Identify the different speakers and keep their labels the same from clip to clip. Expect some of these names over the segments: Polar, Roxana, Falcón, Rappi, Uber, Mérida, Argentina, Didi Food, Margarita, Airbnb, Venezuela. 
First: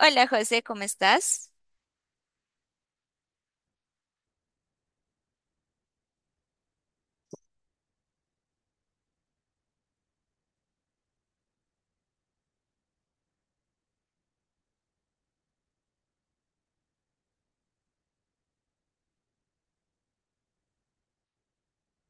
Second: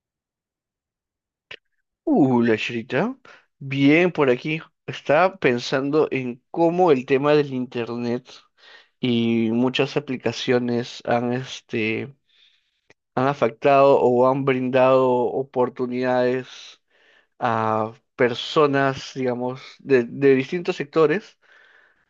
Speaker 1: Hola José, ¿cómo estás?
Speaker 2: La Shrita. Bien, por aquí. Estaba pensando en cómo el tema del internet y muchas aplicaciones han afectado o han brindado oportunidades a personas, digamos, de distintos sectores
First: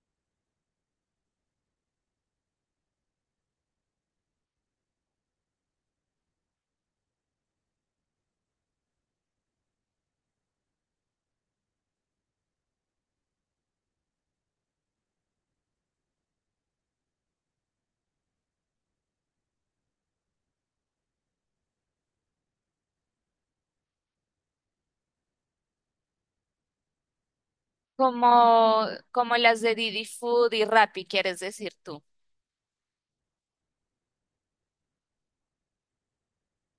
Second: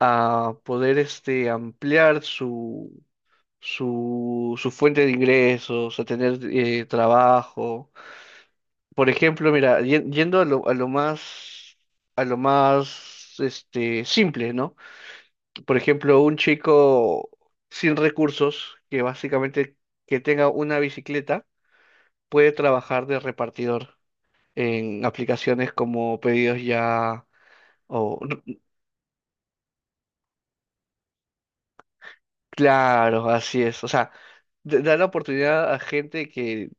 Speaker 2: a poder, ampliar su fuente de ingresos, a tener trabajo. Por ejemplo, mira, yendo a lo más, simple, ¿no? Por ejemplo, un chico sin recursos, que básicamente que tenga una bicicleta, puede trabajar de repartidor en aplicaciones como Pedidos Ya o...
Speaker 1: Como, como las de Didi Food y Rappi, quieres decir tú.
Speaker 2: Claro, así es. O sea, da la oportunidad a gente que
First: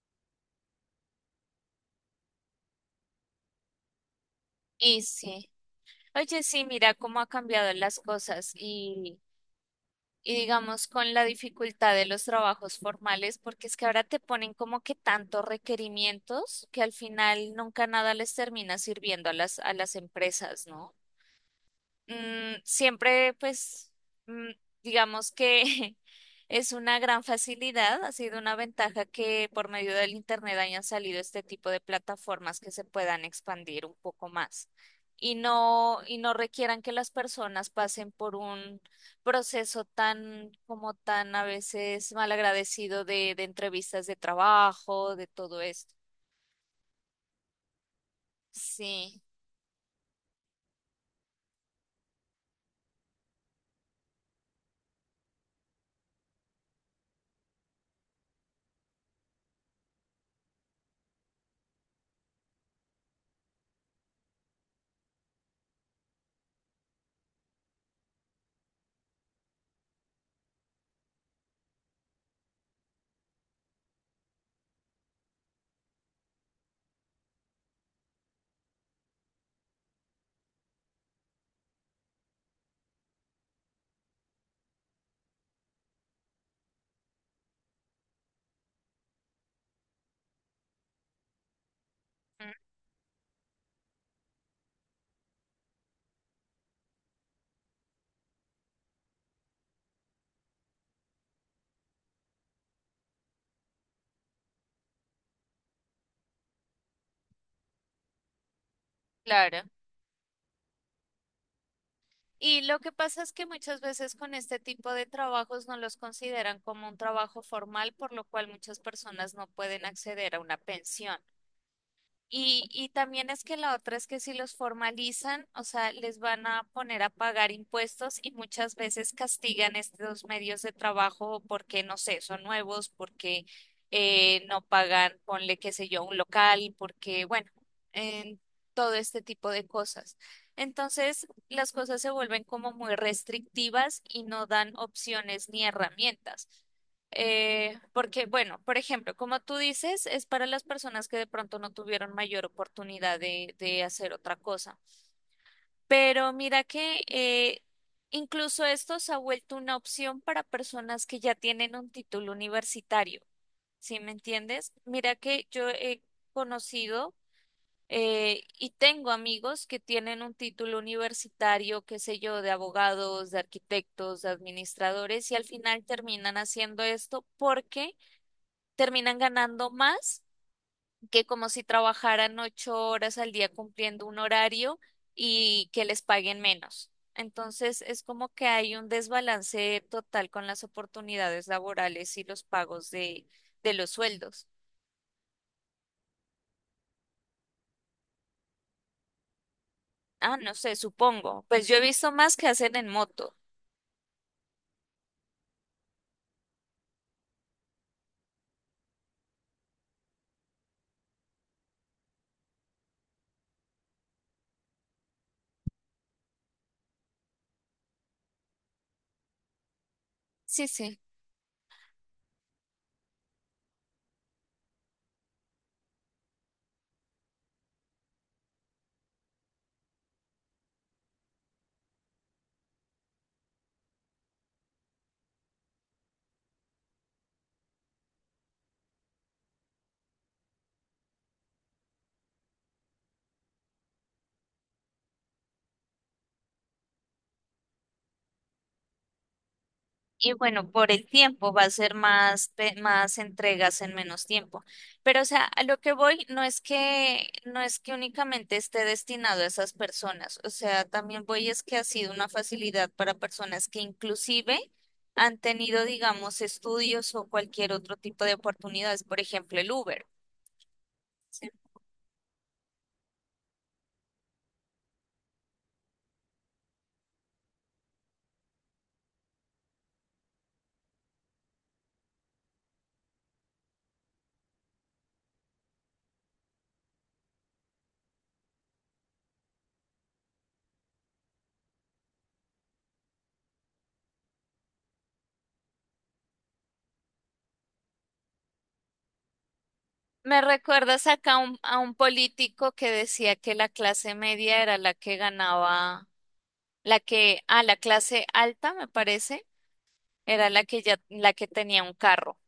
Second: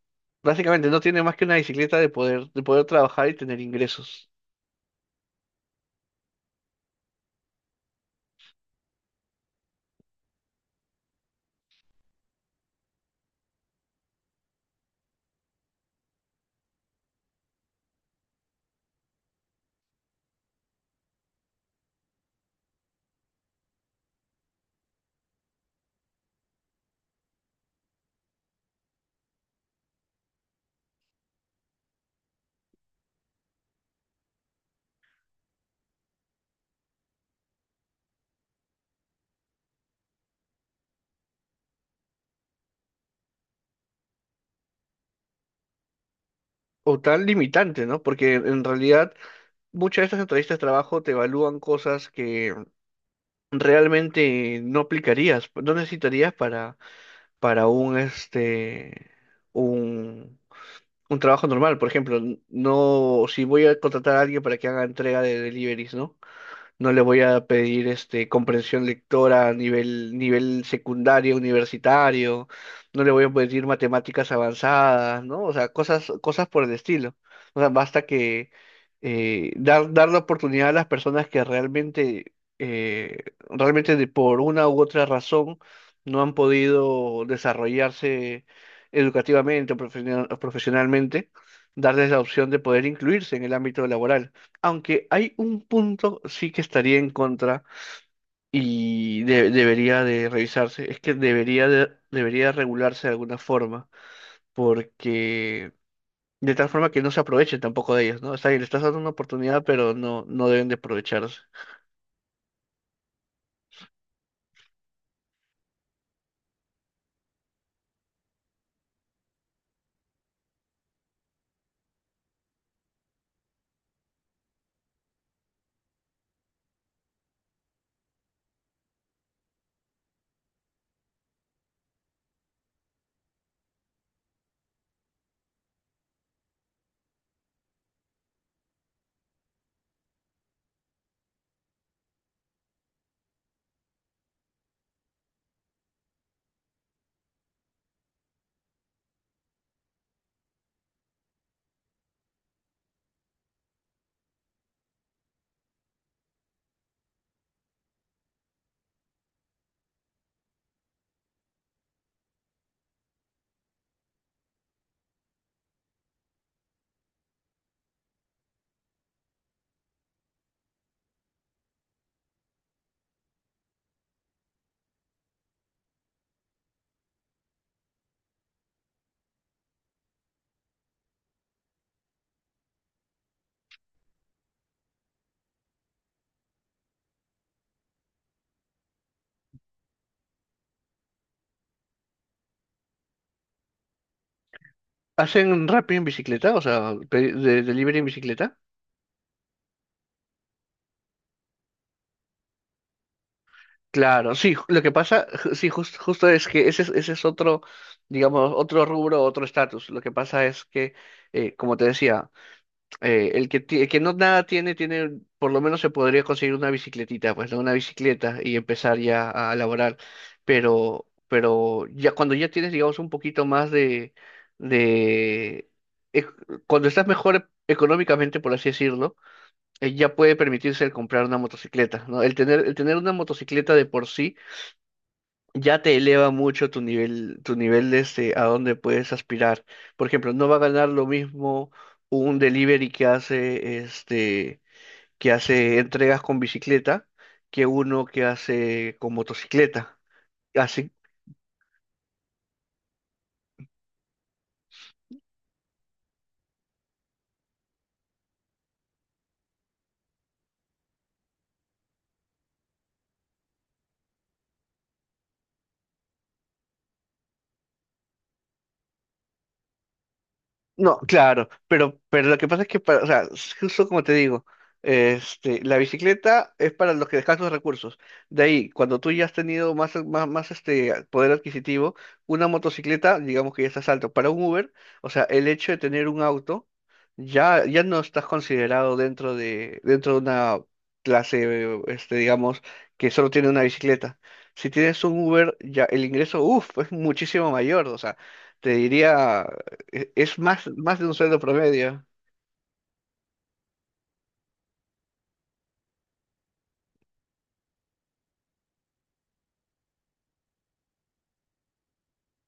Speaker 2: básicamente no tiene más que una bicicleta de poder trabajar y tener ingresos.
Speaker 1: Y sí. Oye, sí, mira cómo ha cambiado las cosas y digamos con la dificultad de los trabajos formales, porque es que ahora te ponen como que tantos requerimientos que al final nunca nada les termina sirviendo a a las empresas, ¿no? Mm, siempre, pues, mm, digamos que es una gran facilidad, ha sido una ventaja que por medio del Internet hayan salido este tipo de plataformas que se puedan expandir un poco más y no requieran que las personas pasen por un proceso tan, como tan a veces malagradecido de entrevistas de trabajo, de todo esto.
Speaker 2: O tan limitante, ¿no? Porque en realidad...
Speaker 1: Sí,
Speaker 2: muchas de estas entrevistas de trabajo te evalúan cosas que realmente no aplicarías, no necesitarías para, para un, este, un, un trabajo normal. Por ejemplo, no, si voy a contratar a alguien para que haga entrega de deliveries, ¿no? No le voy a pedir comprensión lectora a nivel secundario, universitario, no le voy a pedir matemáticas avanzadas, ¿no? O sea, cosas, cosas por el estilo. O sea, basta que dar la oportunidad a las personas que eh, realmente por una u otra razón no han podido desarrollarse educativamente o profesionalmente, darles la opción
Speaker 1: mm,
Speaker 2: de poder incluirse en el ámbito laboral. Aunque hay un punto sí que estaría en contra y debería de revisarse, es que debería regularse de alguna forma, porque de tal forma que no se aprovechen tampoco de ellas, ¿no? O sea, le estás dando una
Speaker 1: claro.
Speaker 2: oportunidad, pero no, no deben de aprovecharse.
Speaker 1: Y lo que pasa es que muchas veces con este tipo de trabajos no los consideran como un trabajo formal, por lo cual muchas personas no pueden acceder a una pensión. Y también es que la otra es que si los formalizan, o sea, les van a poner a pagar impuestos y muchas veces castigan estos medios de trabajo porque, no sé, son nuevos, porque no pagan, ponle, qué sé yo, un local, porque, bueno, en todo este tipo de cosas. Entonces, las cosas se vuelven como muy restrictivas y no dan opciones ni herramientas. Porque, bueno, por ejemplo, como tú dices, es para las personas que de pronto no tuvieron mayor oportunidad de hacer otra cosa. Pero mira que incluso esto se ha vuelto una opción para personas que ya tienen un título universitario, ¿sí me entiendes? Mira que yo he conocido y tengo amigos que tienen un título universitario, qué sé yo, de abogados, de arquitectos, de administradores, y al final terminan haciendo esto porque terminan ganando más que como si trabajaran 8 horas al día cumpliendo un horario y que les paguen menos. Entonces es como que hay un desbalance total con las oportunidades laborales y los pagos de los sueldos.
Speaker 2: ¿Hacen Rappi en bicicleta? O sea, delivery en bicicleta.
Speaker 1: Ah, no sé, supongo. Pues yo he visto más que hacen en moto.
Speaker 2: Claro, sí, lo que pasa, justo es que ese, ese es otro, digamos, otro rubro, otro estatus. Lo que pasa es que como te decía, el que no nada tiene, por lo menos se podría conseguir una bicicletita, pues, ¿no? Una bicicleta y empezar ya a laborar.
Speaker 1: Sí, sí.
Speaker 2: Pero ya cuando ya tienes, digamos, un poquito más de, ec- cuando estás mejor económicamente, por así decirlo, ya puede permitirse el comprar una motocicleta, ¿no? El tener una motocicleta de por sí ya te eleva mucho tu nivel, a dónde puedes aspirar. Por ejemplo, no va a ganar lo mismo un delivery que hace entregas con bicicleta que uno que hace con motocicleta.
Speaker 1: Y bueno, por
Speaker 2: Así.
Speaker 1: el tiempo va a ser más, más entregas en menos tiempo. Pero, o sea, a lo que voy no es que, no es que únicamente esté destinado a esas personas. O sea, también voy es que ha sido una facilidad para personas que inclusive han tenido, digamos, estudios o cualquier otro tipo de oportunidades. Por ejemplo, el Uber.
Speaker 2: No, claro,
Speaker 1: Sí.
Speaker 2: pero lo que pasa es que, o sea, justo como te digo, la bicicleta es para los que escasos recursos. De ahí, cuando tú ya has tenido más, más, más poder adquisitivo, una motocicleta, digamos que ya estás alto. Para un Uber, o sea, el hecho de tener un auto, ya no estás considerado dentro de una clase, digamos, que solo tiene una bicicleta. Si tienes un Uber, ya el ingreso, uff, es muchísimo mayor, o sea. Te diría es
Speaker 1: Me
Speaker 2: más, más de
Speaker 1: recuerdas
Speaker 2: un
Speaker 1: acá a
Speaker 2: sueldo
Speaker 1: a un
Speaker 2: promedio.
Speaker 1: político que decía que la clase media era la que ganaba, la que, a la clase alta, me parece. Era la que ya, la que tenía un carro.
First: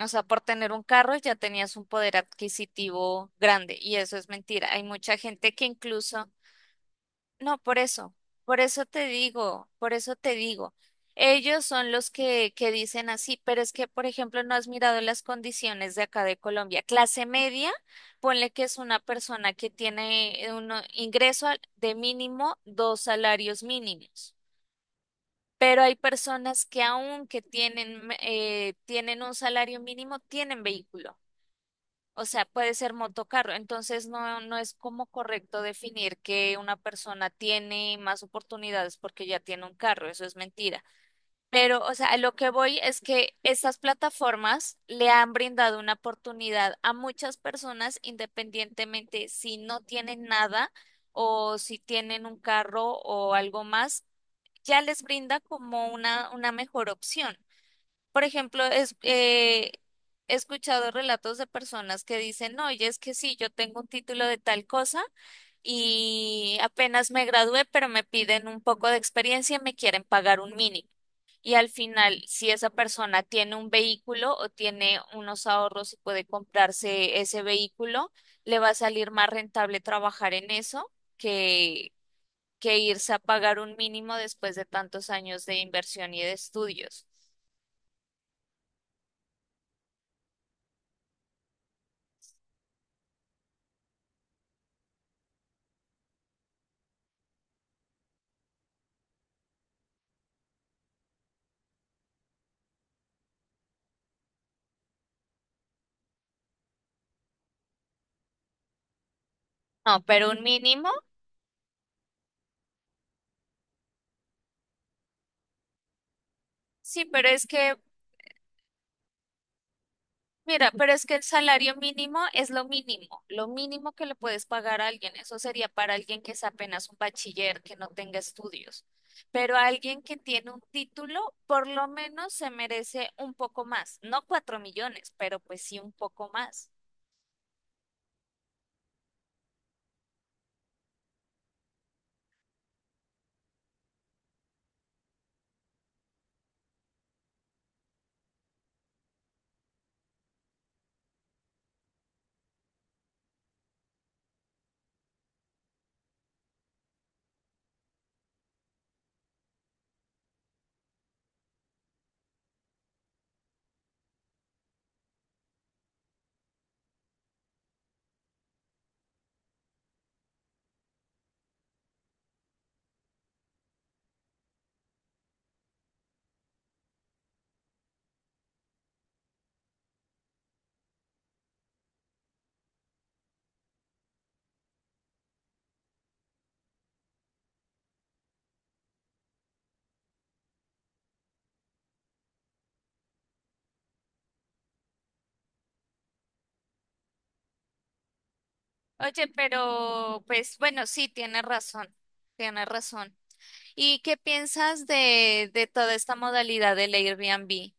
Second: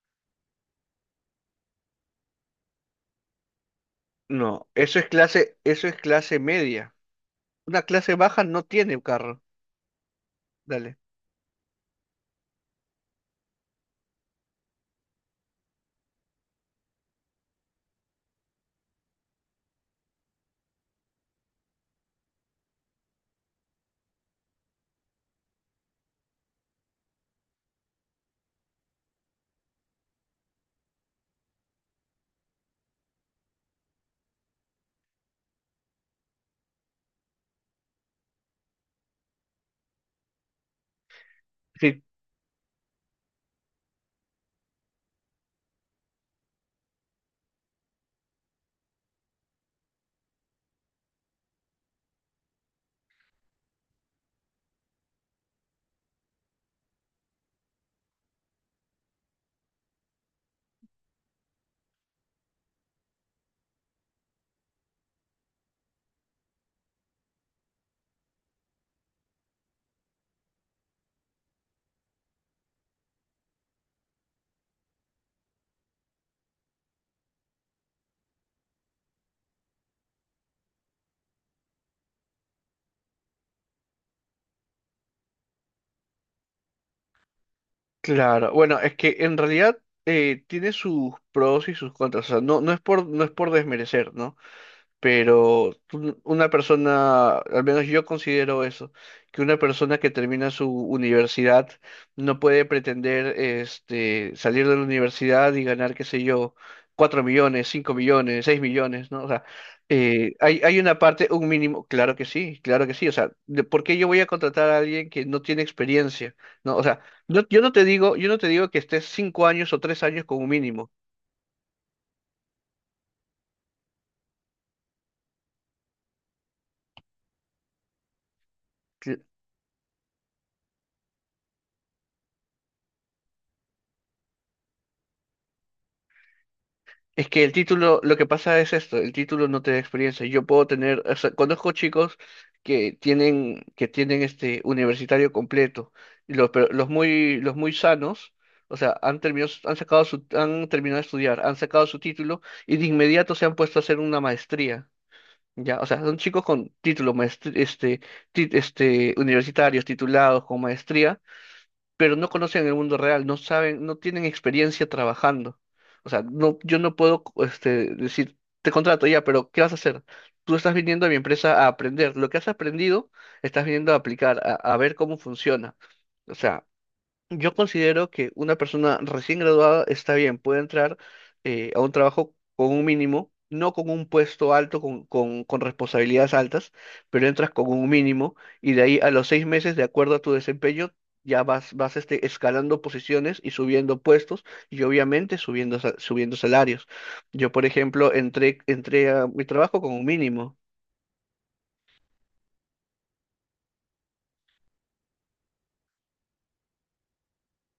Speaker 1: O sea, por tener un carro ya tenías un poder adquisitivo grande y eso es
Speaker 2: No,
Speaker 1: mentira. Hay
Speaker 2: eso es
Speaker 1: mucha gente
Speaker 2: clase,
Speaker 1: que
Speaker 2: eso es
Speaker 1: incluso,
Speaker 2: clase media.
Speaker 1: no,
Speaker 2: Una clase baja
Speaker 1: por
Speaker 2: no
Speaker 1: eso
Speaker 2: tiene
Speaker 1: te
Speaker 2: carro.
Speaker 1: digo, por eso te digo.
Speaker 2: Dale.
Speaker 1: Ellos son los que dicen así, pero es que, por ejemplo, no has mirado las condiciones de acá de Colombia. Clase media, ponle que es una persona que tiene un ingreso de mínimo dos salarios mínimos. Pero hay personas que aunque tienen, tienen un salario mínimo, tienen vehículo. O sea, puede ser motocarro. Entonces, no, no es como correcto definir que una persona tiene más oportunidades porque ya tiene un carro. Eso es mentira. Pero, o
Speaker 2: Sí,
Speaker 1: sea, a lo que voy es que estas plataformas le han brindado una oportunidad a muchas personas independientemente si no tienen nada o si tienen un carro o algo más, ya les brinda como una mejor opción. Por ejemplo, es, he escuchado relatos de personas que dicen, "No, oye, es que sí, yo tengo un título de tal cosa y apenas me gradué, pero me piden un poco de experiencia y me quieren pagar un mínimo. Y al final, si esa persona tiene un vehículo o tiene unos ahorros y puede comprarse ese vehículo, le va a salir más rentable trabajar en eso que irse a pagar un mínimo después de tantos años de inversión y de estudios."
Speaker 2: claro. Bueno, es que en realidad tiene sus pros y sus contras. O sea, no, no es por desmerecer, ¿no? Pero una persona, al menos yo considero eso, que una persona que termina su universidad no puede pretender salir de la universidad y ganar, qué sé yo, 4 millones, 5 millones, 6 millones, ¿no? O sea,
Speaker 1: No, pero un
Speaker 2: hay
Speaker 1: mínimo,
Speaker 2: una parte, un mínimo, claro que sí, o sea, ¿Por qué yo voy a contratar a alguien que no tiene experiencia? ¿No? O sea,
Speaker 1: sí, pero es
Speaker 2: yo no
Speaker 1: que,
Speaker 2: te digo que estés 5 años o 3 años como
Speaker 1: mira,
Speaker 2: mínimo.
Speaker 1: pero es que el salario mínimo es lo mínimo que le puedes pagar a alguien. Eso sería para alguien que es apenas un bachiller, que no tenga estudios. Pero alguien que tiene un título, por lo menos se merece un poco más, no cuatro millones, pero pues sí un poco más.
Speaker 2: Es que el título, lo que pasa es esto, el título no te da experiencia. Yo puedo tener, o sea, conozco chicos que tienen universitario completo, y pero los muy sanos, o sea, han terminado, han sacado su, han terminado de estudiar, han sacado su título y de inmediato se han puesto a hacer una maestría. Ya, o sea, son chicos con títulos, universitarios, titulados, con maestría pero no conocen el mundo real, no saben, no tienen experiencia trabajando. O sea, no, yo no puedo, decir, te contrato ya, pero ¿qué vas a hacer? Tú estás viniendo a mi empresa a aprender. Lo que has aprendido, estás viniendo a aplicar, a ver cómo funciona. O sea, yo considero que una persona recién graduada está bien, puede entrar a un trabajo con un mínimo, no con un puesto alto, con responsabilidades altas, pero entras con un mínimo y de ahí a los 6 meses, de acuerdo a tu desempeño, ya vas escalando posiciones y subiendo puestos y obviamente subiendo salarios. Yo, por ejemplo, entré a
Speaker 1: Oye,
Speaker 2: mi trabajo con un
Speaker 1: pero
Speaker 2: mínimo.
Speaker 1: pues bueno, sí, tiene razón, tiene razón. ¿Y qué piensas de toda esta modalidad del Airbnb,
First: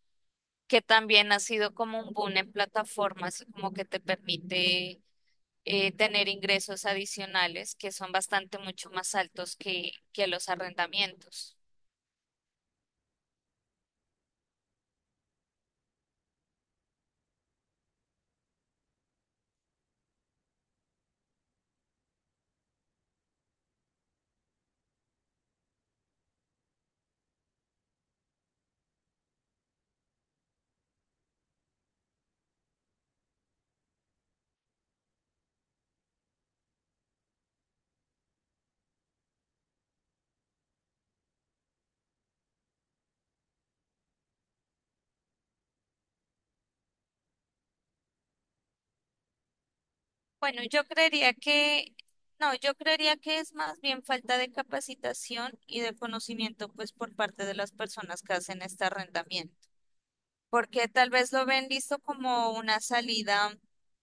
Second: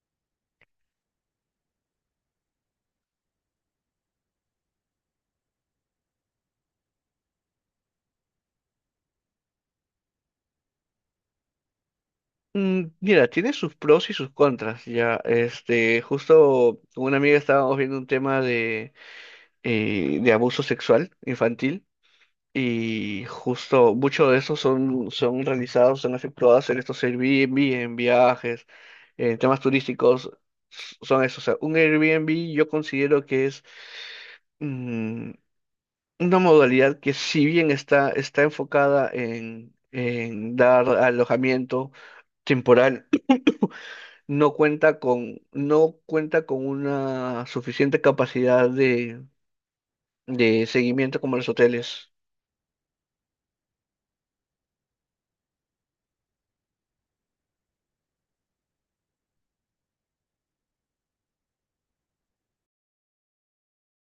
Speaker 1: que también ha sido como un boom en plataformas, como que te permite tener ingresos adicionales que son bastante mucho más altos que los arrendamientos?
Speaker 2: Mira, tiene sus pros y sus contras, ya. Justo con una amiga estábamos viendo un tema de abuso sexual infantil y justo muchos de esos son realizados, son efectuados en estos Airbnb, en viajes, en temas turísticos, son esos. O sea, un Airbnb yo considero que es mm, una modalidad que si bien está enfocada en dar alojamiento temporal, no cuenta con una suficiente capacidad de,
Speaker 1: Bueno,
Speaker 2: de
Speaker 1: yo
Speaker 2: seguimiento
Speaker 1: creería
Speaker 2: como los
Speaker 1: que,
Speaker 2: hoteles.
Speaker 1: no, yo creería que es más bien falta de capacitación y de conocimiento, pues, por parte de las personas que hacen este arrendamiento. Porque tal vez lo ven visto como una salida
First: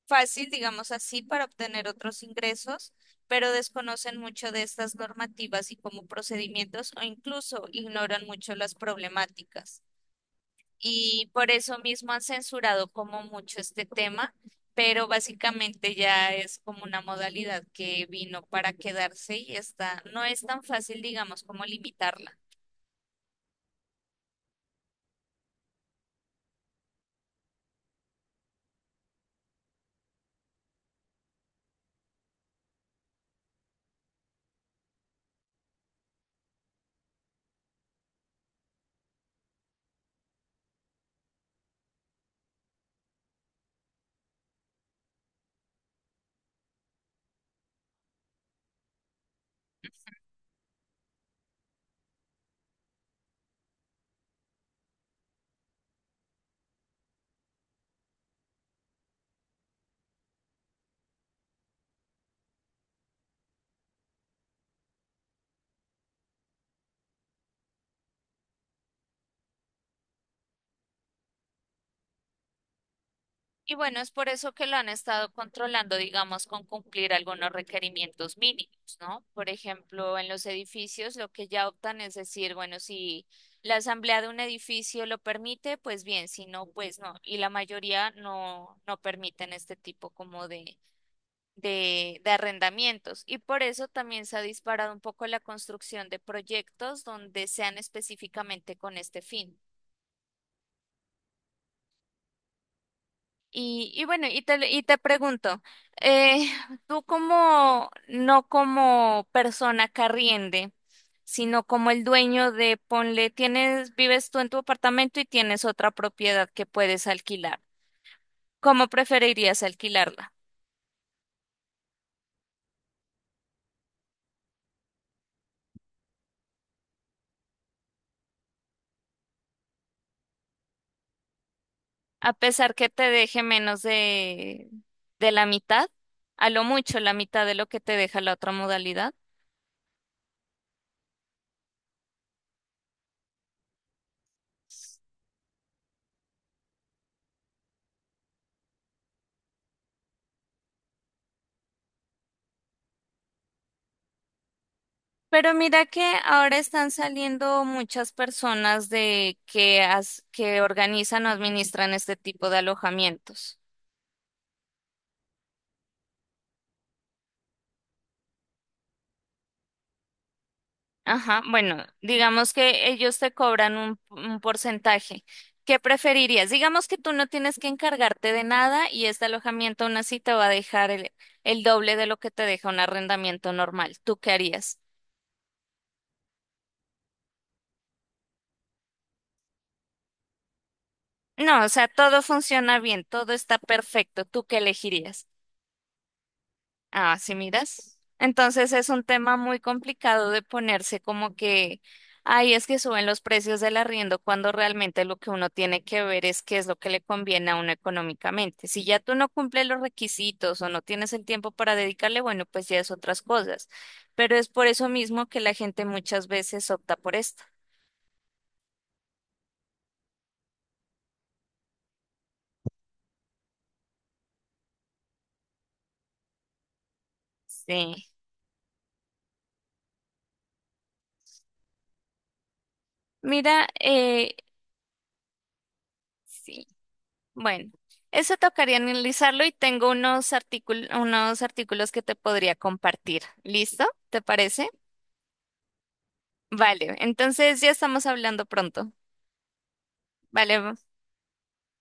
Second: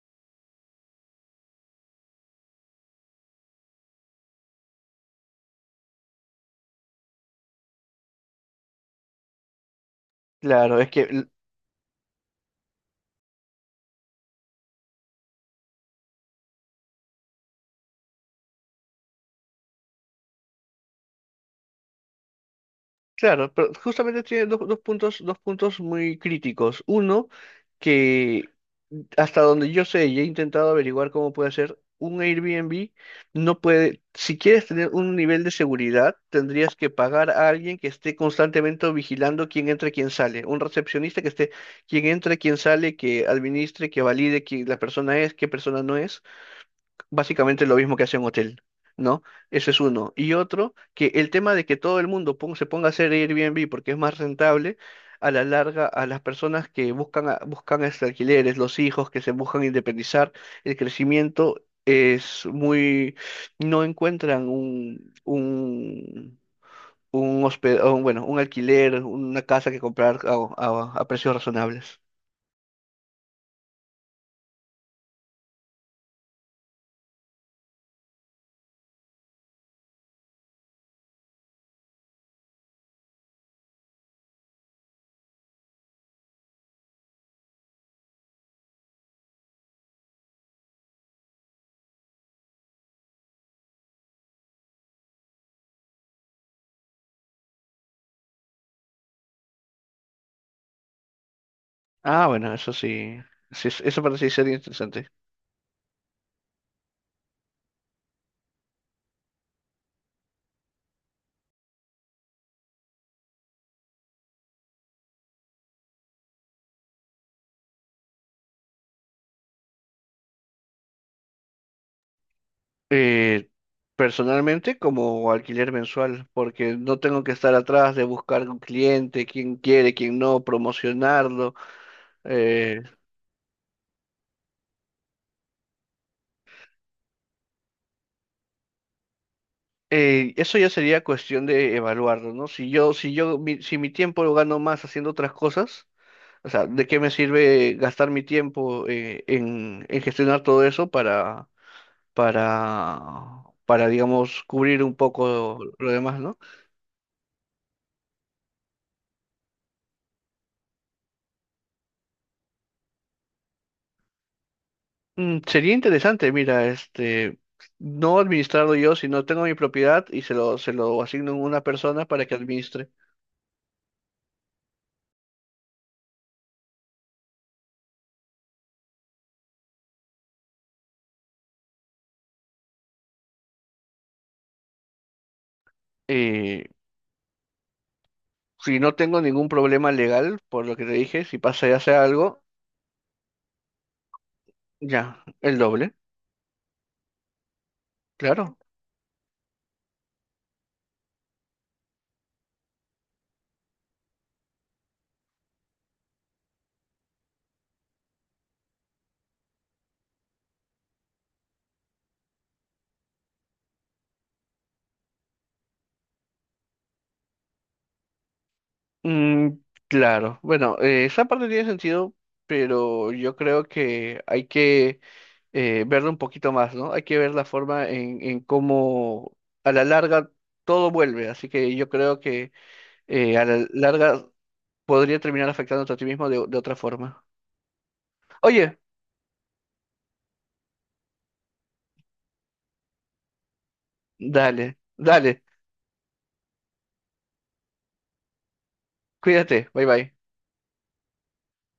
Speaker 1: fácil, digamos así, para obtener otros ingresos, pero desconocen mucho de estas normativas y como procedimientos o incluso ignoran mucho las problemáticas.
Speaker 2: Claro, es que,
Speaker 1: Y por eso mismo han censurado como mucho este tema, pero básicamente ya es como una modalidad que vino para quedarse y está, no es tan fácil, digamos, como limitarla.
Speaker 2: claro, pero justamente tiene dos puntos, dos puntos muy críticos. Uno, que hasta donde yo sé y he intentado averiguar cómo puede ser, un Airbnb no puede, si quieres tener un nivel de seguridad, tendrías que pagar a alguien que esté constantemente vigilando quién entra y quién sale. Un recepcionista que esté, quién entra, quién sale, que administre, que valide quién la persona es, qué persona no es. Básicamente lo mismo que hace un hotel, ¿no? Eso es uno. Y otro, que el tema de que todo el mundo se ponga a hacer Airbnb porque es más rentable, a la larga, a las personas que buscan, buscan alquileres, los hijos que se buscan independizar, el crecimiento es muy, no encuentran un hospe- o un, bueno, un alquiler, una casa que comprar a precios razonables.
Speaker 1: Y bueno, es por eso que lo han estado controlando, digamos, con cumplir algunos requerimientos mínimos, ¿no? Por ejemplo, en los edificios lo que ya optan es decir, bueno, si la asamblea de un edificio lo permite, pues bien, si no, pues no. Y la mayoría no, no permiten este tipo como de, de arrendamientos. Y por eso también se ha disparado un poco la construcción de proyectos donde sean específicamente con este fin.
Speaker 2: Ah, bueno, eso sí, sí,
Speaker 1: Y,
Speaker 2: eso
Speaker 1: y bueno,
Speaker 2: parece ser
Speaker 1: y te
Speaker 2: interesante.
Speaker 1: pregunto, eh, tú como, no como persona carriende, sino como el dueño de, ponle, tienes, vives tú en tu apartamento y tienes otra propiedad que puedes alquilar. ¿Cómo preferirías alquilarla?
Speaker 2: Eh, Personalmente, como alquiler mensual, porque no tengo que estar atrás de buscar un cliente, quién quiere, quién no, promocionarlo.
Speaker 1: A pesar
Speaker 2: eh,
Speaker 1: que te deje menos de la mitad, a lo mucho la mitad de lo que te deja la otra modalidad.
Speaker 2: eso ya sería cuestión de evaluarlo, ¿no? Si yo, si mi tiempo lo gano más haciendo otras cosas, o sea, ¿de qué me sirve gastar mi tiempo en, gestionar todo eso para, para, digamos, cubrir un
Speaker 1: Pero
Speaker 2: poco
Speaker 1: mira
Speaker 2: lo
Speaker 1: que
Speaker 2: demás, ¿no?
Speaker 1: ahora están saliendo muchas personas de que, que organizan o administran este tipo de alojamientos.
Speaker 2: Sería interesante, mira, no administrarlo yo, sino tengo mi propiedad y se lo asigno a
Speaker 1: Ajá,
Speaker 2: una
Speaker 1: bueno,
Speaker 2: persona para que
Speaker 1: digamos
Speaker 2: administre.
Speaker 1: que ellos te cobran un porcentaje. ¿Qué preferirías? Digamos que tú no tienes que encargarte de nada y este alojamiento aún así te va a dejar el doble de lo que te deja un arrendamiento normal. ¿Tú qué harías?
Speaker 2: Eh, si no tengo ningún problema legal, por lo que te dije, si
Speaker 1: No,
Speaker 2: pasa
Speaker 1: o
Speaker 2: y
Speaker 1: sea,
Speaker 2: hace
Speaker 1: todo
Speaker 2: algo,
Speaker 1: funciona bien, todo está perfecto. ¿Tú qué
Speaker 2: ya,
Speaker 1: elegirías?
Speaker 2: el doble,
Speaker 1: Ah, sí, miras.
Speaker 2: claro.
Speaker 1: Entonces es un tema muy complicado de ponerse como que, ay, es que suben los precios del arriendo cuando realmente lo que uno tiene que ver es qué es lo que le conviene a uno económicamente. Si ya tú no cumples los requisitos o no tienes el tiempo para dedicarle, bueno, pues ya es otras cosas. Pero es por eso mismo que la gente muchas veces opta por esto.
Speaker 2: Mm, claro, bueno, esa parte tiene sentido, pero yo creo que hay que verlo un poquito más, ¿no? Hay que ver la forma
Speaker 1: Sí.
Speaker 2: en cómo a la larga todo vuelve, así que yo creo que a la
Speaker 1: Mira,
Speaker 2: larga podría terminar afectándote a ti mismo de
Speaker 1: sí,
Speaker 2: otra forma.
Speaker 1: bueno, eso
Speaker 2: Oye,
Speaker 1: tocaría analizarlo y tengo unos artículos que te podría compartir. ¿Listo? ¿Te parece?
Speaker 2: dale, dale,
Speaker 1: Vale, entonces ya estamos hablando pronto.
Speaker 2: cuídate, bye bye.
Speaker 1: Vale,